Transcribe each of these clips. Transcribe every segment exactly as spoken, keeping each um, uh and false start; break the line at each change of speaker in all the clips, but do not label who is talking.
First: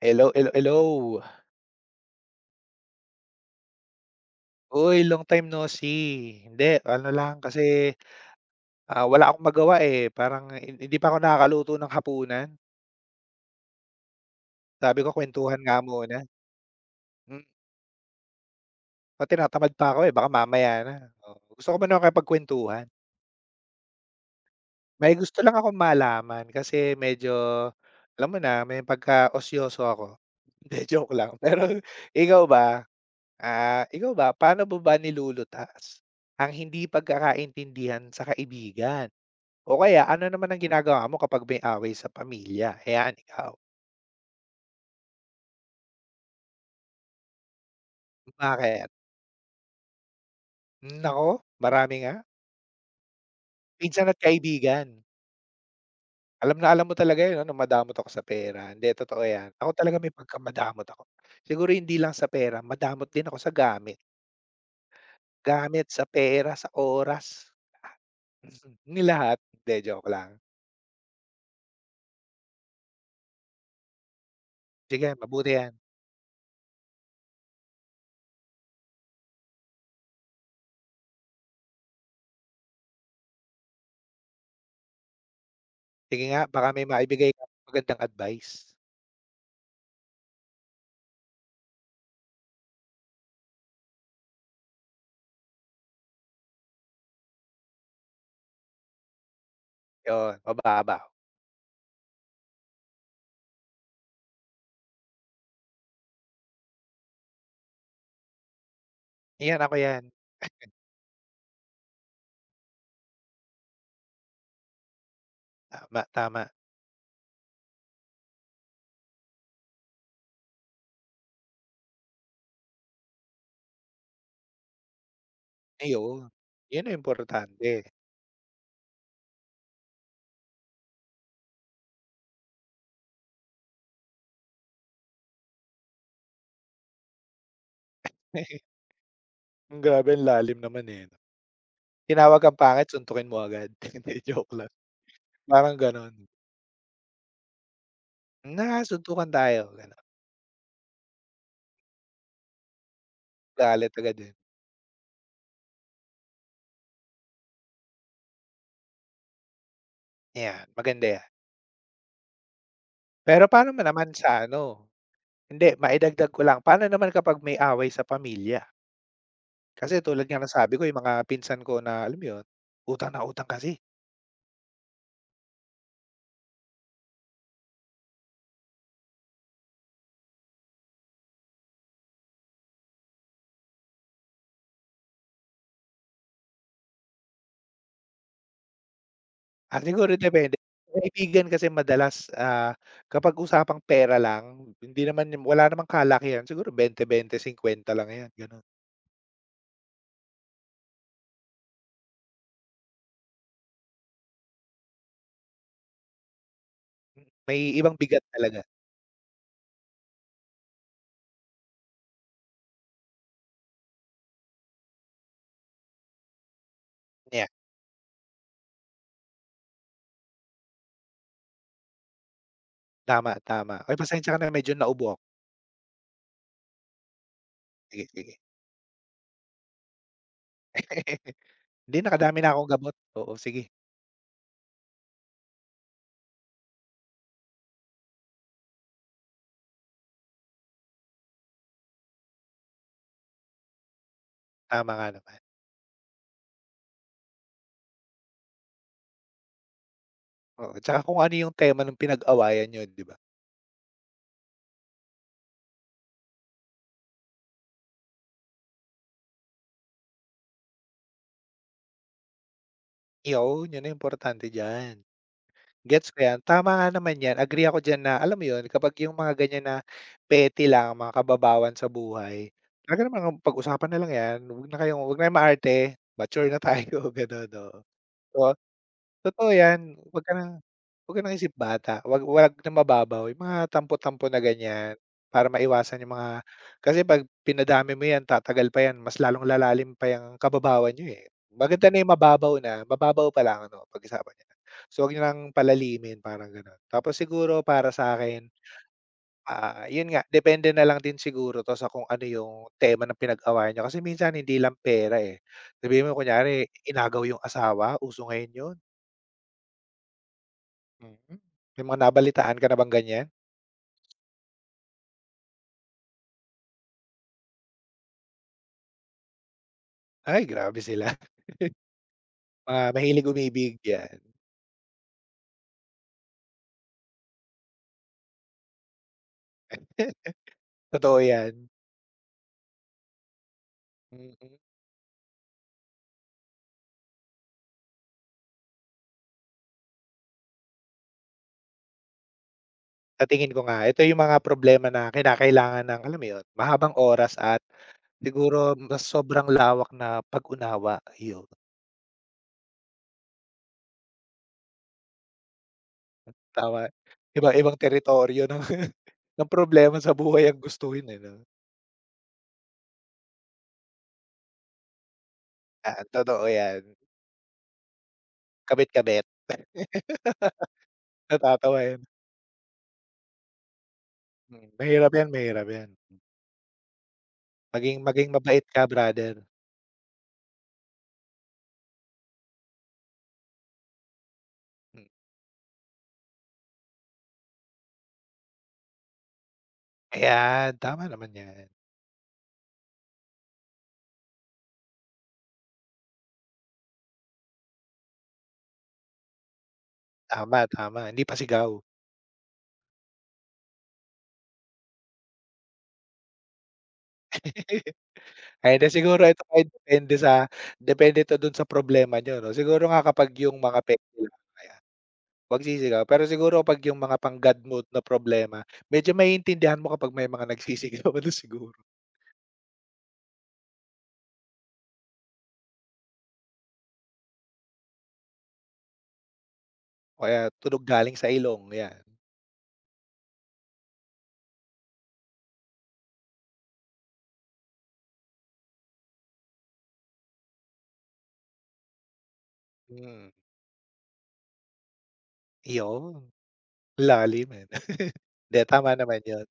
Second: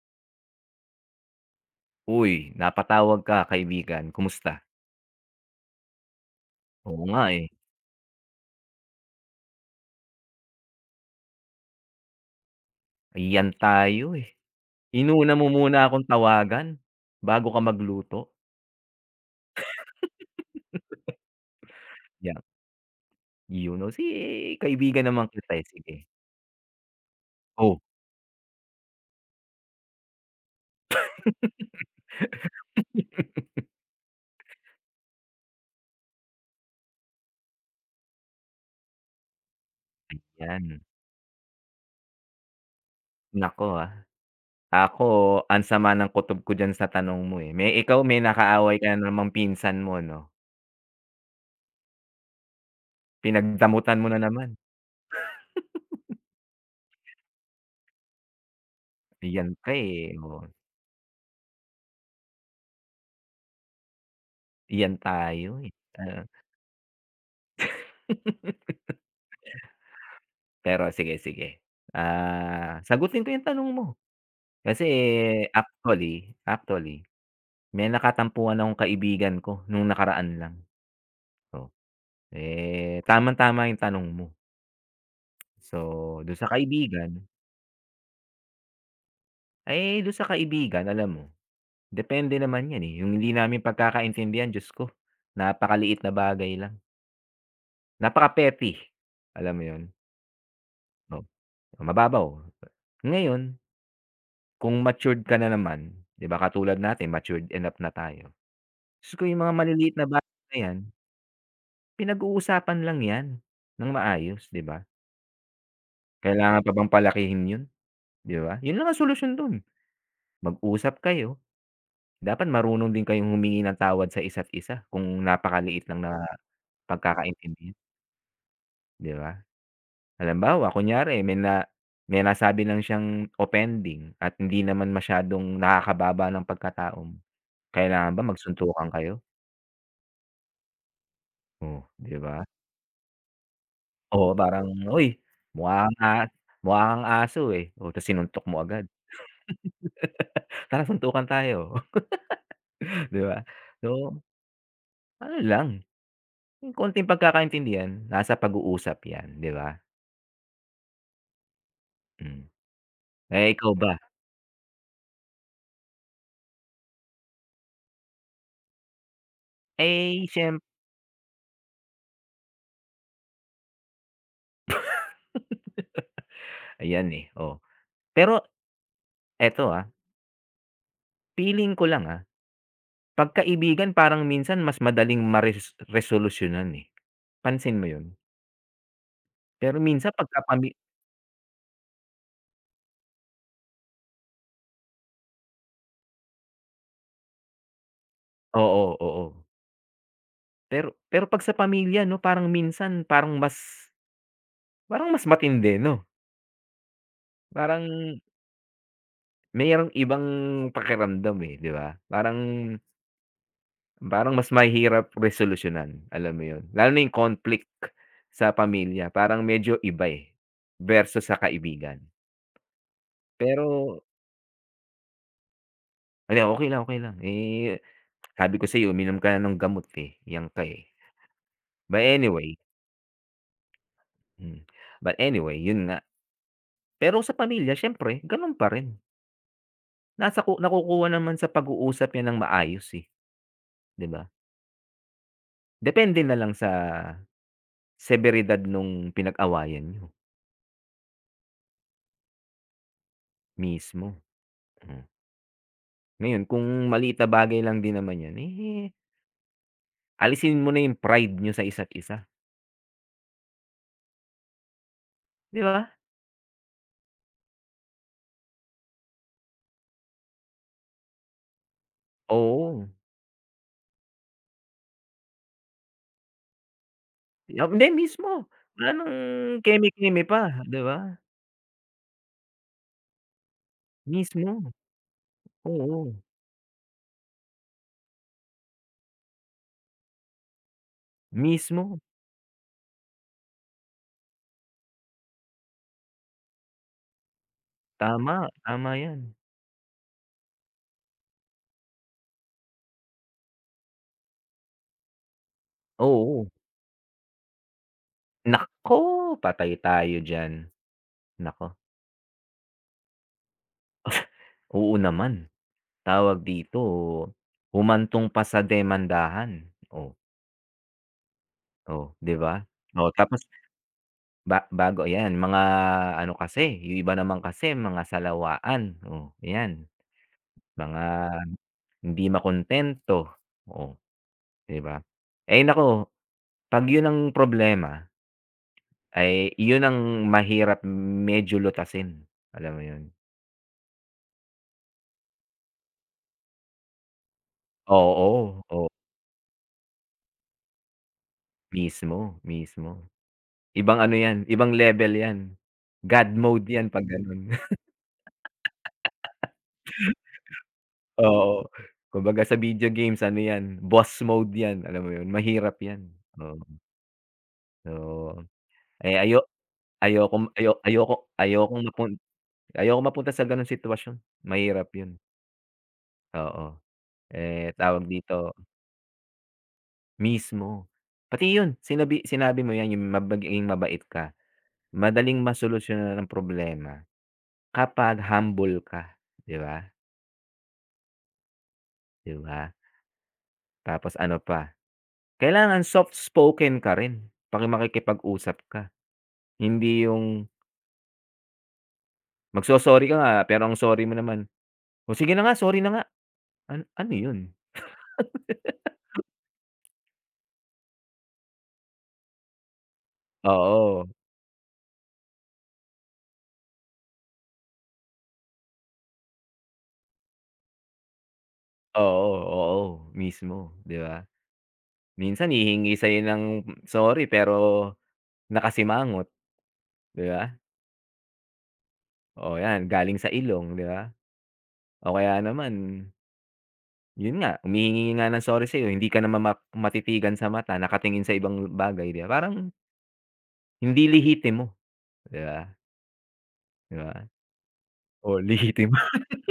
Hello, hello, hello.
Uy, napatawag ka kaibigan, kumusta?
Uy, long time no see. Hindi,
Oo
ano
nga,
lang
eh,
kasi, ah, wala akong magawa, eh, parang hin hindi pa ako nakakaluto ng hapunan.
ayan tayo, eh.
Sabi ko
Inuna mo
kuwentuhan nga
muna akong
muna.
tawagan
Hmm,
bago ka magluto.
o tinatamad pa ako, eh, baka mamaya na. Oo, gusto ko muna
Yeah,
makipagkuwentuhan.
you know, si kaibigan
May
naman
gusto lang
kita, eh,
akong
sige.
malaman kasi medyo
Oh.
alam mo na, may pagkaosyoso ako. Hindi, joke lang. Pero ikaw ba, ah, ikaw ba, paano mo ba nilulutas ang hindi pagkakaintindihan sa kaibigan? O kaya ano naman ang
'Yan,
ginagawa mo kapag may away sa pamilya? Ayan, ikaw,
naku, ah. Ako, ang sama ng kutob ko diyan sa tanong mo, eh. May ikaw may nakaaway ka
bakit?
na namang pinsan mo 'no?
Nako, marami nga.
Pinagdamutan mo
Pinsan at
na naman.
kaibigan. Alam na alam mo talaga 'yun ano, madamot ako sa pera. Hindi, totoo 'yan.
Ayan
Ako
ka,
talaga may
eh, oo.
pagkamadamot ako. Siguro hindi lang sa pera, madamot din ako sa gamit.
Ayan tayo, eh.
Gamit, sa
Ah,
pera, sa oras, nilahat. Hindi, joke lang.
pero sige, sige. Ah, sagutin ko 'yung tanong mo. Kasi
Sige, mabuti 'yan.
actually, actually may nakatampuhan akong kaibigan ko nung nakaraan lang. So, eh, tamang-tama yung tanong mo. So,
Sige
dun
nga,
sa
baka may
kaibigan,
maibigay kang magandang advice.
eh, dun sa kaibigan alam mo, depende naman yan, eh, yung hindi namin pagkakaintindihan, Diyos ko, napakaliit na bagay lang, napaka-petty, alam mo yun?
'Yun, mababaw.
Oh, mababaw. Ngayon, kung matured ka na naman, 'di ba katulad natin matured enough na tayo. Diyos ko yung mga
'Yan, ako
maliliit
'yan.
na bagay na yan pinag-uusapan lang 'yan ng maayos, 'di ba?
Tama, tama.
Kailangan pa bang palakihin 'yun, 'di ba? 'Yun lang ang solusyon do'n, mag-usap kayo. Dapat marunong din kayong humingi ng tawad sa isa't isa kung napakaliit
Ay,
lang na
oo. 'Yan ang
pagkakaintindihan,
importante.
'di ba? Halimbawa, kunyari may na may nasabi lang siyang offending at hindi naman masyadong nakakababa ng pagkatao mo. Kailangan ba magsuntukan kayo?
Ang Grabe ang lalim naman, eh, 'no.
Oh, 'di
Tinawag
ba?
kang pangit suntukin mo agad. Hindi,
Oo,
joke
parang,
lang.
"Uy,
Parang
mukha kang a
gano'n.
mukha kang aso, eh." Oh, ta's sinuntok mo
"Na,
agad.
suntukan tayo." Gano'n.
Tara suntukan tayo, 'di ba?
Galit agad,
So,
eh.
ano lang, yung konting pagkakaintindihan, nasa pag-uusap 'yan, 'di ba?
'Yan, maganda 'yan.
Hmm.
Pero
Eh,
paano
ikaw
mo
ba?
naman sa ano hindi, maidagdag ko lang. Paano naman kapag may away sa pamilya? Kasi tulad
Eh,
nga ng
siyem
sabi ko, yung mga pinsan ko na alam mo 'yun, utang na utang kasi.
Ayan, eh, oh. Pero eto, ah, feeling ko lang, ah, pagkaibigan parang minsan mas madaling mares resolusyunan, eh. Pansin mo 'yun? Pero
Ah,
minsan
siguro
pagka
depende.
pami
Kaibigan kasi madalas, ah, kapag usapang pera lang, hindi naman wala namang kalakihan, siguro bente bente singkuwenta lang 'yan, gano'n.
Oo, oo. Pero pero 'pag sa pamilya 'no, parang minsan parang mas parang mas matindi 'no?
Mm, may
Parang
ibang bigat talaga,
Mayroong ibang pakiramdam, eh, 'di ba? Parang parang mas mahirap resolusyonan alam mo 'yun? Lalo na 'yung
yeah,
conflict sa pamilya parang medyo iba, eh, versus sa kaibigan.
tama, tama. Ay
Pero
pasensya ka na medyo naubo ako,
hala, okay lang, okay lang, eh,
sige, sige.
sabi ko sa'yo uminom ka na ng gamot, eh, yang ka, eh.
Hindi,
But
nakadami na
anyway
akong gamot, oo, sige,
hmm, but anyway 'yun nga. Pero sa pamilya siyempre gano'n pa rin. Nasa ku Nakukuha naman sa pag-uusap 'yan ng maayos, eh, 'di ba?
tama nga naman.
Depende na lang sa severidad nung pinag-awayan niyo.
Oo, 'tsaka kung ano yung tema ng pinag-awayan niyo, 'di ba?
Mismo, hmm. Ngayon kung maliit na bagay lang din naman 'yan, eh, alisin mo na yung pride niyo sa isa't isa,
Iyon, yun ang importante diyan.
'di ba?
Gets ko 'yan, tama nga naman 'yan, agree ako diyan na alam mo 'yun, kapag yung mga ganyan na petty lang, mga kababawan sa buhay,
Oo,
talaga namang pag-usapan na lang 'yan, huwag na kayong huwag na kayong maarte, mature na tayo, gano'n,
yup,
oo.
hindi mismo, wala nang
Totoo 'yan,
keme-keme
'wag ka ng
pa, 'di ba?
'wag ka ng isip bata, 'wag 'wag ng mababaw, yung mga tampo-tampo na
Mismo,
ganiyan, para maiwasan
oo,
yung mga kasi 'pag pinadami mo 'yan tatagal pa 'yan, mas lalong lalalim pa yung kababawan niyo, eh. Maganda
mismo,
na yung mababaw na, mababaw pa lang ano, pag-usapan niyo. So, 'wag niyo ng palalimin, parang gano'n. Tapos siguro para sa akin
tama, tama 'yan.
ah, yun nga, depende na lang din siguro 'to sa kung ano yung tema ng pinag-awayan niyo kasi minsan hindi lang pera, eh. Sabihin mo
Oo,
kunyari inagaw yung asawa, uso ngayon yun.
naku, patay tayo diyan,
Mm.
nako,
May mga nabalitaan ka na bang ganyan?
oo naman, tawag dito, humantong pa sa demandahan, oh,
Ay grabe sila,
oh, 'di ba?
mga
Oh,
mahilig
tapos
umibig yan,
Ba bago 'yan, mga ano kasi, yung iba naman kasi mga salawaan, oh, 'yan. Mga
totoo yan.
hindi makontento, oh,
Mm.
'di ba? Eh, naku, 'pag yun ang problema, ay yun ang mahirap medyo lutasin, alam mo yun?
Sa tingin ko nga ito yung mga problema na kinakailangan ng alam mo yun, mahabang oras at siguro
Oo, oo,
mas sobrang lawak na pag-unawa, yun.
mismo, mismo. Ibang ano 'yan, ibang level 'yan. God mode
Tama,
'yan 'pag ganun.
iba-ibang teritoryo ng ng problema sa buhay ang gustuhin, eh, 'no?
Oo, kumbaga sa video games ano 'yan, boss mode 'yan, alam mo yun? Mahirap
Oo,
'yan,
totoo
oo.
yan,
So, Eh,
kabit-kabit.
ayo ayokong ayo ayoko
Natatawa
ayokong
yun,
mapun ayokong mapunta sa gano'ng sitwasyon,
mm,
mahirap
mahirap
'yun,
yan, mahirap yan.
oo. Eh,
Maging
tawag
maging
dito,
mabait ka, brother.
mismo. Pati 'yun sinabi sinabi mo 'yan, 'yung ma maging mabait ka, madaling masolusyonan ang problema kapag humble ka, 'di ba,
Ayan, tama naman 'yan.
'di ba? Tapos ano pa, kailangan soft spoken ka rin 'pag makikipag-usap ka, hindi 'yung
Tama, tama, hindi pasigaw.
magso-sorry ka nga pero ang sorry mo naman, "O sige na nga, sorry na nga." An ano 'yun?
Ayan na siguro ito ay depende sa depende to dun sa problema niyo 'no. Siguro nga kapag yung mga peke
Oo.
lang, ayan, 'wag sisigaw. Pero siguro kapag yung mga pang God mode na problema, medyo maiintindihan mo kapag may mga nagsisigaw, na siguro
Oo, oo, mismo, 'di ba? Minsan hihingi sa'yo ng sorry pero nakasimangot,
o
'di
kaya
ba?
tunog galing sa ilong, 'yan.
O 'yan, galing sa ilong, 'di ba? O kaya naman, yun nga, humihingi nga ng sorry sa'yo, hindi ka naman ma matitigan sa mata, nakatingin sa ibang bagay, 'di ba? Parang
Mm,
hindi lihitimo, mo, 'di ba?
iyon,
'Di ba?
lalim, eh.
O
'Di, tama
lihitimo,
naman yun.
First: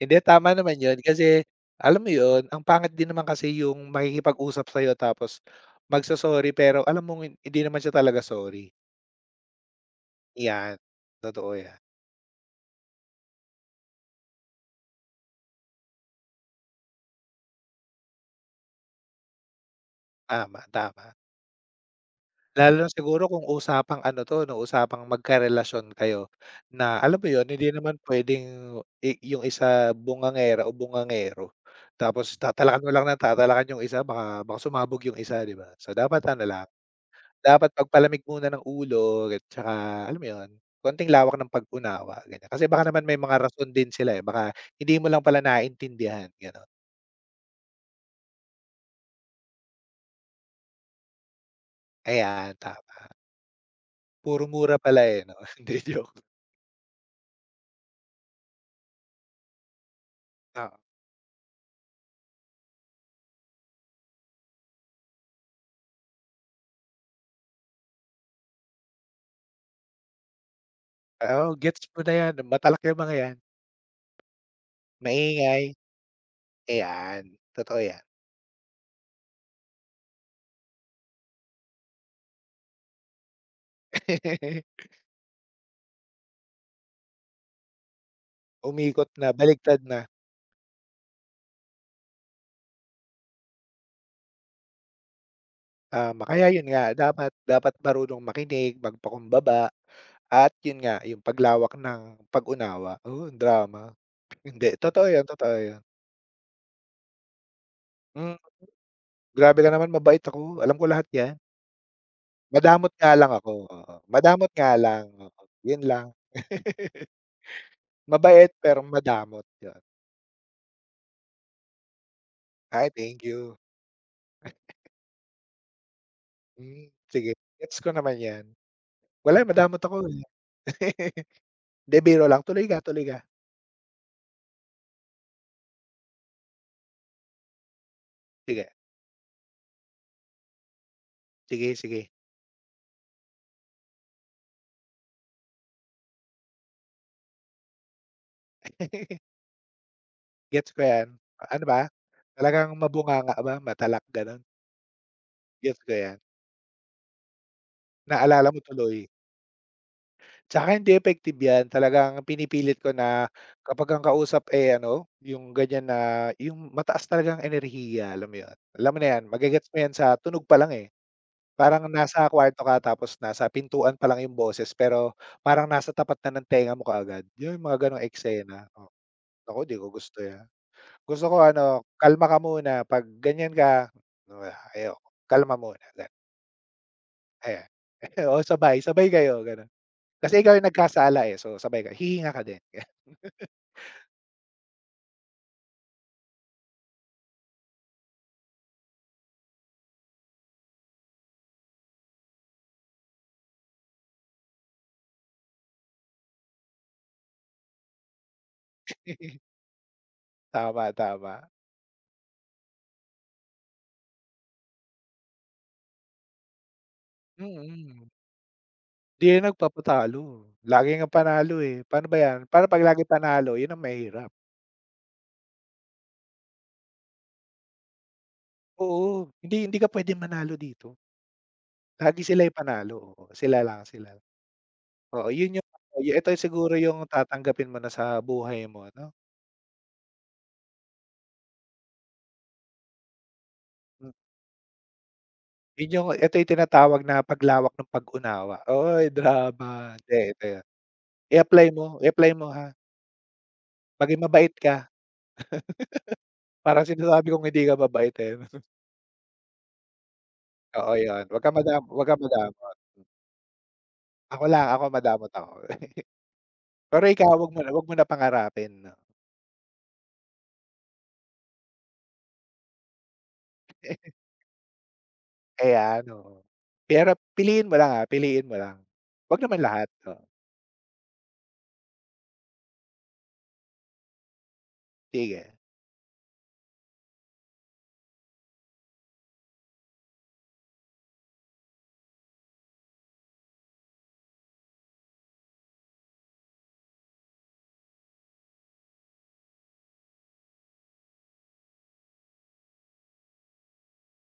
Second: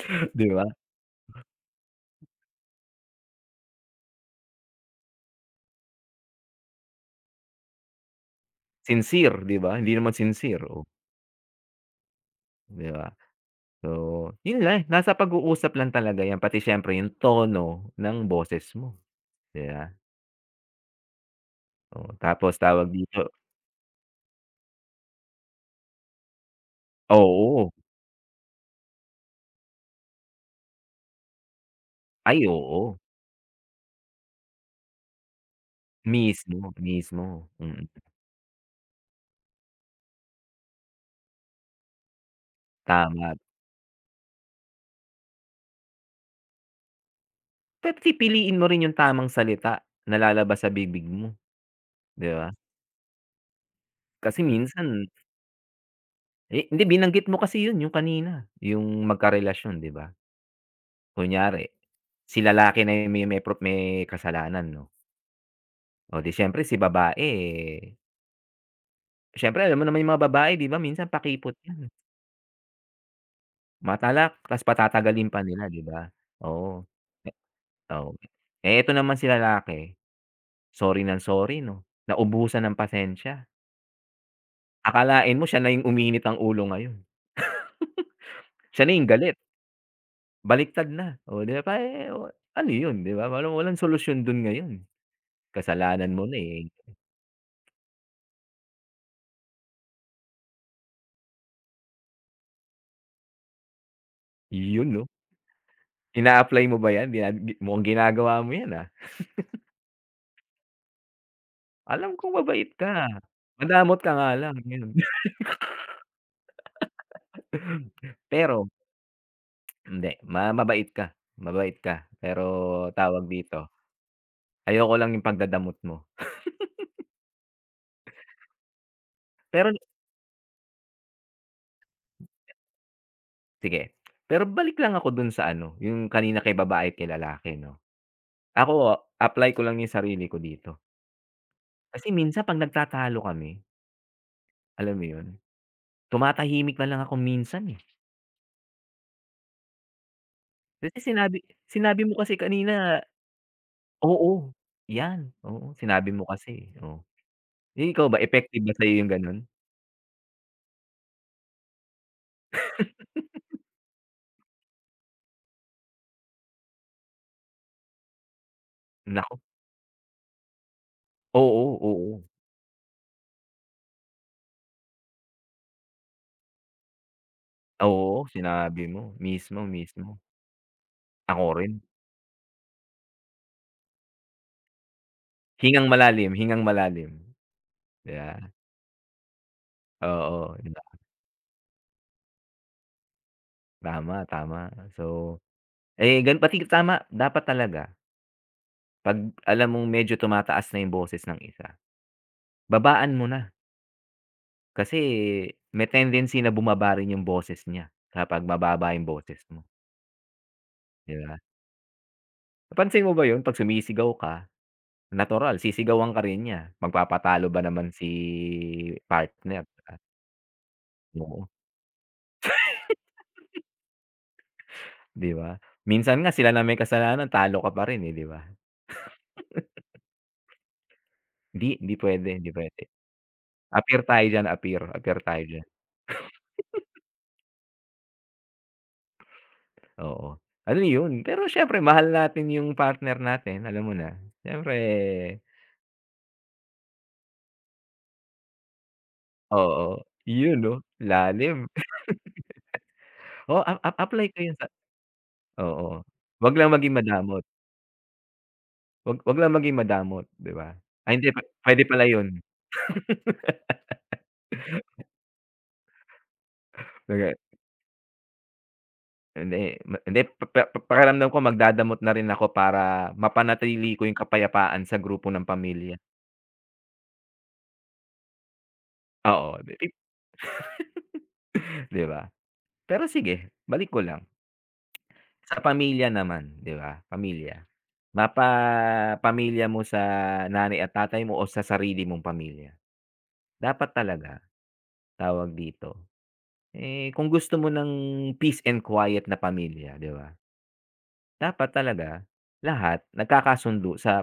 Hindi,
'di
tama
ba?
naman yun kasi alam mo yun, ang pangit din naman kasi yung makikipag-usap sa'yo tapos magso-sorry pero alam mong hindi naman siya talaga sorry.
Sincere, 'di ba? Hindi naman sincere,
'Yan,
oh,
totoo 'yan.
'di ba? So, yun lang, nasa pag-uusap lang talaga 'yan, pati siyempre yung tono ng boses mo, 'di ba?
Tama, tama.
Oo, tapos
Lalo na
tawag dito,
siguro kung usapang ano 'to 'no, usapang magkarelasyon kayo na alam mo yun, hindi
oo.
naman puwedeng i yung isa bungangera o bungangero tapos
Ay,
tatalakan mo
oo.
lang na tatalakan yung isa baka baka sumabog yung isa, 'di ba? So, dapat ano lang
Mismo, mismo.
Dapat
Mm,
pagpalamig muna ng ulo at tsaka alam mo 'yun, konting lawak ng pag-unawa ganyan. Kasi baka naman may
tama.
mga rason din sila, eh, baka hindi mo lang pala naiintindihan gano'n.
Pero pipiliin mo rin yung tamang salita na lalabas sa bibig mo, 'di ba?
Ayan, tama.
Kasi
Puro mura pala,
minsan
eh, 'no? Hindi, joke.
eh, hindi, binanggit mo kasi yun yung kanina, yung magkarelasyon, 'di ba?
Oo.
Kunyari, si lalaki na yung may may pro may kasalanan 'no. Oh, 'di siyempre si babae, eh, siyempre alam mo naman yung mga babae, 'di ba, minsan
Oo,
pakipot yan,
gets ko na 'yan, matalak 'yang mga 'yan.
matalak ta's patatagalin pa
Maingay,
nila, 'di ba? Oo.
ayan, totoo 'yan.
Oo. Eh, eto naman si lalaki, sorry ng sorry 'no, naubusan ng pasensya. Akalain mo siya na yung uminit ang ulo ngayon, siya na yung
Umikot na,
galit,
baliktad na,
baliktad na. Oh, 'di ba, eh, ano yun, 'di ba, parang walang solusyon dun ngayon. Kasalanan
tama.
mo na,
Kaya 'yun
eh,
nga, dapat dapat marunong makinig, magpakumbaba at 'yun nga, yung paglawak ng pag-unawa. Oo, ang drama. Hindi,
yun 'no.
totoo 'yan, totoo 'yan.
Ina-apply mo ba yan? Gina mukhang
Hmm,
ginagawa mo yan, ah.
grabe ka naman mabait ako, alam ko lahat 'yan.
Alam kong mabait
Madamot
ka,
nga lang ako, oo.
madamot ka nga
Madamot
lang,
nga
yun.
lang, oo, 'yun lang. Mabait
Pero
pero madamot, 'yun.
hindi, ma mabait ka, mabait ka, pero
Ay, thank
tawag
you.
dito, ayoko lang yung pagdadamot mo.
Hmm, sige, gets ko naman 'yan. Wala,
Pero
madamot ako, eh. 'Di, biro lang. Tuloy ka, tuloy ka.
sige. Pero balik lang ako dun sa ano, yung kanina kay babae at kay lalaki 'no.
Sige,
Ako, apply ko lang yung sarili ko dito.
sige, sige.
Kasi minsan 'pag nagtatalo kami, alam mo yun, tumatahimik na lang ako minsan, eh.
Gets ko
Kasi
'yan.
sinabi
Ano ba,
sinabi mo kasi
talagang
kanina,
mabunganga ba, matalak, gano'n?
oo, yan, oo,
Gets ko
sinabi
'yan.
mo kasi, eh, oo. Eh, ikaw ba
Naalala mo
effective ba sa'yo
tuloy.
yung ganun?
Sa'kin hindi effective 'yan, talagang pinipilit ko na kapag ang kausap, eh, ano, yung ganyan na yung mataas talagang enerhiya, alam mo 'yun? Alam mo na 'yan,
Naku,
mage-gets mo 'yan sa tunog pa lang, eh.
oo,
Parang
oo.
nasa kuwarto ka tapos nasa pintuan pa lang yung boses pero parang nasa tapat na ng tenga mo kaagad, yung mga gano'ng
Oo,
eksena.
sinabi
Oh,
mo, mismo,
naku, 'di ko gusto
mismo.
'yan. Gusto ko
Ako rin.
ano, kalma ka muna 'pag ganyan ka, wala, ayoko, kalma muna,
Hingang
gano'n,
malalim, hingang malalim,
ayan. Oo,
yeah
sabay, sabay kayo gano'n.
ba?
Kasi
Oo,
ikaw yung
'di ba?
nagkasala, eh, so sabay kayo, hihinga ka din.
Tama, tama. So, Eh, gan pati tama, dapat talaga 'pag alam mong medyo tumataas na yung boses ng isa, babaan mo na. Kasi may tendency na bumaba rin yung boses niya kapag mababa yung boses mo,
Tama,
'di ba?
tama.
Napansin mo ba yun 'pag sumisigaw ka, natural sisigawan ka rin niya, magpapatalo ba naman
Mm.
si
'Di yan
partner, ah,
nagpapatalo, lagi ngang
oo,
panalo, eh. Paano ba yan? Para 'pag lagi panalo, yun ang mahirap.
'di ba? Minsan nga sila na may kasalanan talo ka pa rin, eh, 'di ba?
Oo, hindi hindi ka puwedeng manalo dito.
Hindi, hindi
Lagi
puwede,
sila
hindi
yung
puwede.
panalo, oo. Sila lang,
Appear
sila lang.
tayo diyan, appear, appear
Oo,
tayo
yun
diyan.
yung ano, ito siguro yung tatanggapin mo na sa buhay mo 'no.
Oo, ano yun, pero siyempre mahal natin yung partner natin, alam mo
Hmm,
na. Siyempre
yun yung ito yung tinatawag na paglawak ng pag-unawa. Oy, drama.
oo,
Hindi, ito
yun
yun.
'no,
I-apply
lalim.
mo, i-apply mo, ha.
Oo, a a
Maging
apply ko
mabait
yun sa,
ka.
oo, 'wag lang
Parang
maging
sinasabi
madamot,
kong hindi ka mabait, eh.
'wag 'wag lang maging madamot, 'di ba?
Oo,
Ay
yun.
hindi,
Wag kang madam
puwede pala
wag kang
yun.
madamot. Ako lang, ako madamot ako. Pero ikaw
Kumbaga
wag mo na wag mo na pangarapin 'no.
hindi, hindi pa pa pakiramdam ko magdadamot na rin ako para mapanatili ko yung kapayapaan sa grupo ng pamilya.
Ayan, oo. Pero piliin mo lang, ah, piliin mo lang. Wag
Oo,
naman lahat, oo,
'di ba? Pero sige, balik ko lang,
sige.
sa pamilya naman, 'di ba, pamilya. Mapapamilya mo sa nanay at tatay mo o sa sarili mong pamilya. Dapat talaga, tawag dito, eh, kung gusto mo ng peace and quiet na pamilya, 'di ba? Dapat talaga lahat nagkakasundo sa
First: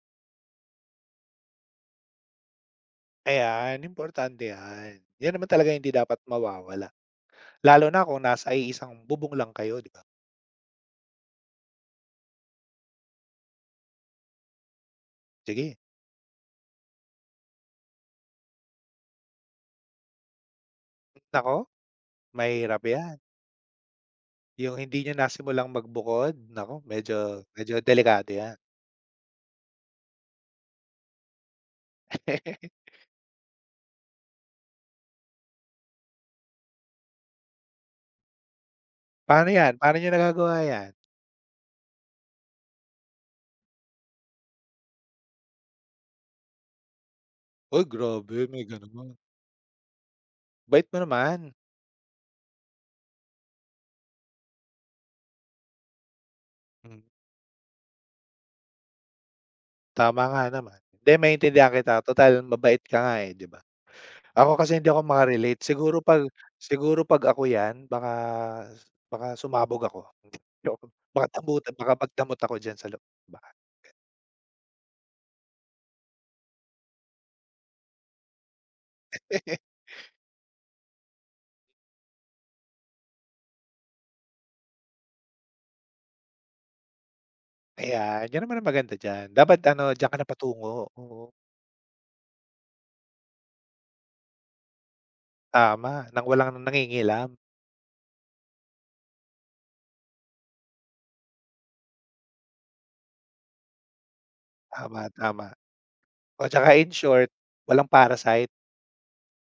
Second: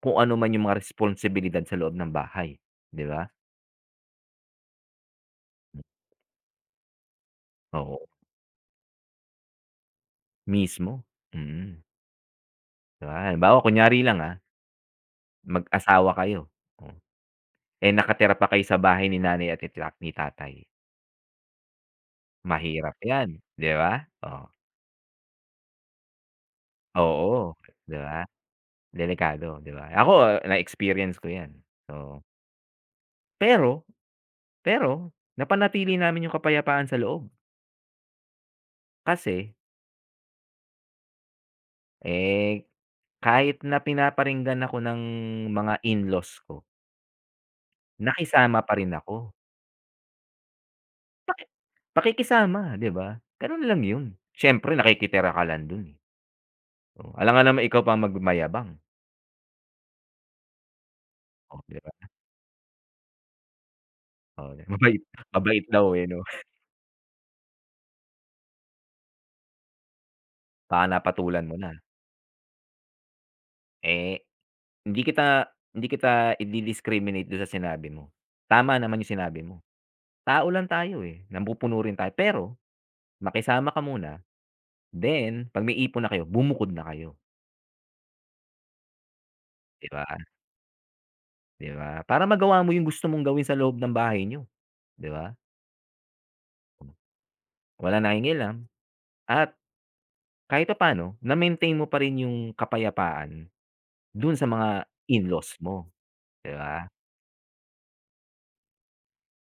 kung ano man yung mga responsibilidad sa loob ng bahay, 'di ba?
Ayan, importante 'yan. 'Yan naman talaga hindi dapat mawawala. Lalo na
Oo,
kung nasa isang bubong lang kayo, 'di ba?
mismo, mm. 'Di ba, halimbawa kunyari lang, ah,
Sige,
mag-asawa kayo, oh, eh, nakatira pa kayo sa bahay ni nanay at ni ta ni tatay,
naku, mahirap
mahirap
'yan.
'yan, 'di ba? Oh.
Yung hindi niyo nasimulang magbukod, naku medyo
Oo,
medyo
'di ba?
delikado 'yan.
Delikado, 'di ba? Ako na-experience ko 'yan, oo. Pero pero napanatili namin 'yung kapayapaan sa loob
Paano
kasi,
'yan, paano niyo nagagawa 'yan?
eh, kahit na pinaparinggan ako ng mga in-laws ko,
Uy, grabe
nakisama
may
pa rin
gano'n.
ako.
Bait mo naman.
Paki Pakikisama, 'di ba? Gano'n lang 'yun. Siyempre nakikitira ka lang do'n, eh.
Hmm.
Oh, alangan naman ikaw pa magmayabang,
Tama nga naman. Hindi
oh,
maintindihan
'di ba?
kita total mabait ka nga, eh, 'di ba?
Oh,
Ako kasi hindi
mabait
ako maka
mabait daw,
siguro
eh,
'pag
'no?
siguro 'pag ako 'yan baka baka sumabog ako. Hindi
Baka
ako- Baka
napatulan mo na,
damutan Baka magdamot ako diyan sa loob ng bahay.
eh. Hindi kita Hindi kita i-di-discriminate do'n sa sinabi mo. Tama naman 'yung sinabi mo. Tao lang tayo, eh, nampupuno rin tayo pero makisama ka muna, then 'pag may ipon na kayo, bumukod na kayo,
Ayan, 'yun naman ang maganda diyan. Dapat ano
'di ba,
diyan ka na patungo, oo,
'di ba? Para magawa mo 'yung gusto mong gawin sa loob ng bahay niyo, 'di ba?
tama, nang walang nangingilam.
Walang nangingialam at kahit papaano na-maintain mo pa rin 'yung kapayapaan do'n sa mga
Tama, tama.
in-laws mo,
O
'di
'tsaka in
ba?
short, walang parasite,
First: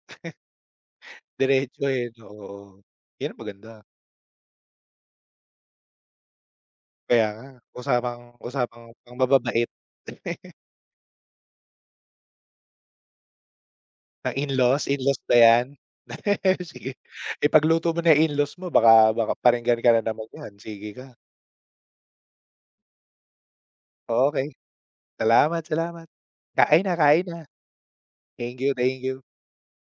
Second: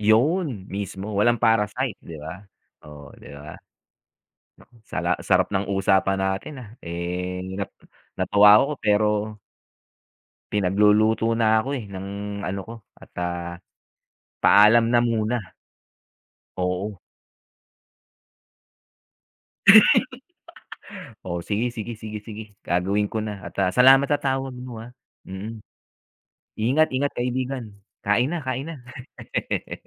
'Yun mismo, walang
diretso,
parasite,
eh,
'di
no?
ba?
Oo.
Oh, 'di
'Yun ang
ba?
maganda.
Naku, sala sarap ng usapan natin, ah,
Kaya
eh,
nga,
nat
usapang
natuwa ako
usapang
pero
pang mababait.
pinagluluto na ako, eh, ng ano ko at, ah,
Ng in-laws?
paalam na
In-laws ba
muna.
'yan? Sige,
Oo,
ipagluto mo na yung in-laws mo baka baka paringgan ka na naman niyan, sige ka.
oo, sige, sige, sige, sige gagawin ko na at, ah, salamat sa
Oh,
tawag mo, ah. Mm,
Salamat, salamat. Kain
ingat,
na,
ingat
kain na.
kaibigan. Kain na,
Thank
kain
you,
na.
thank you.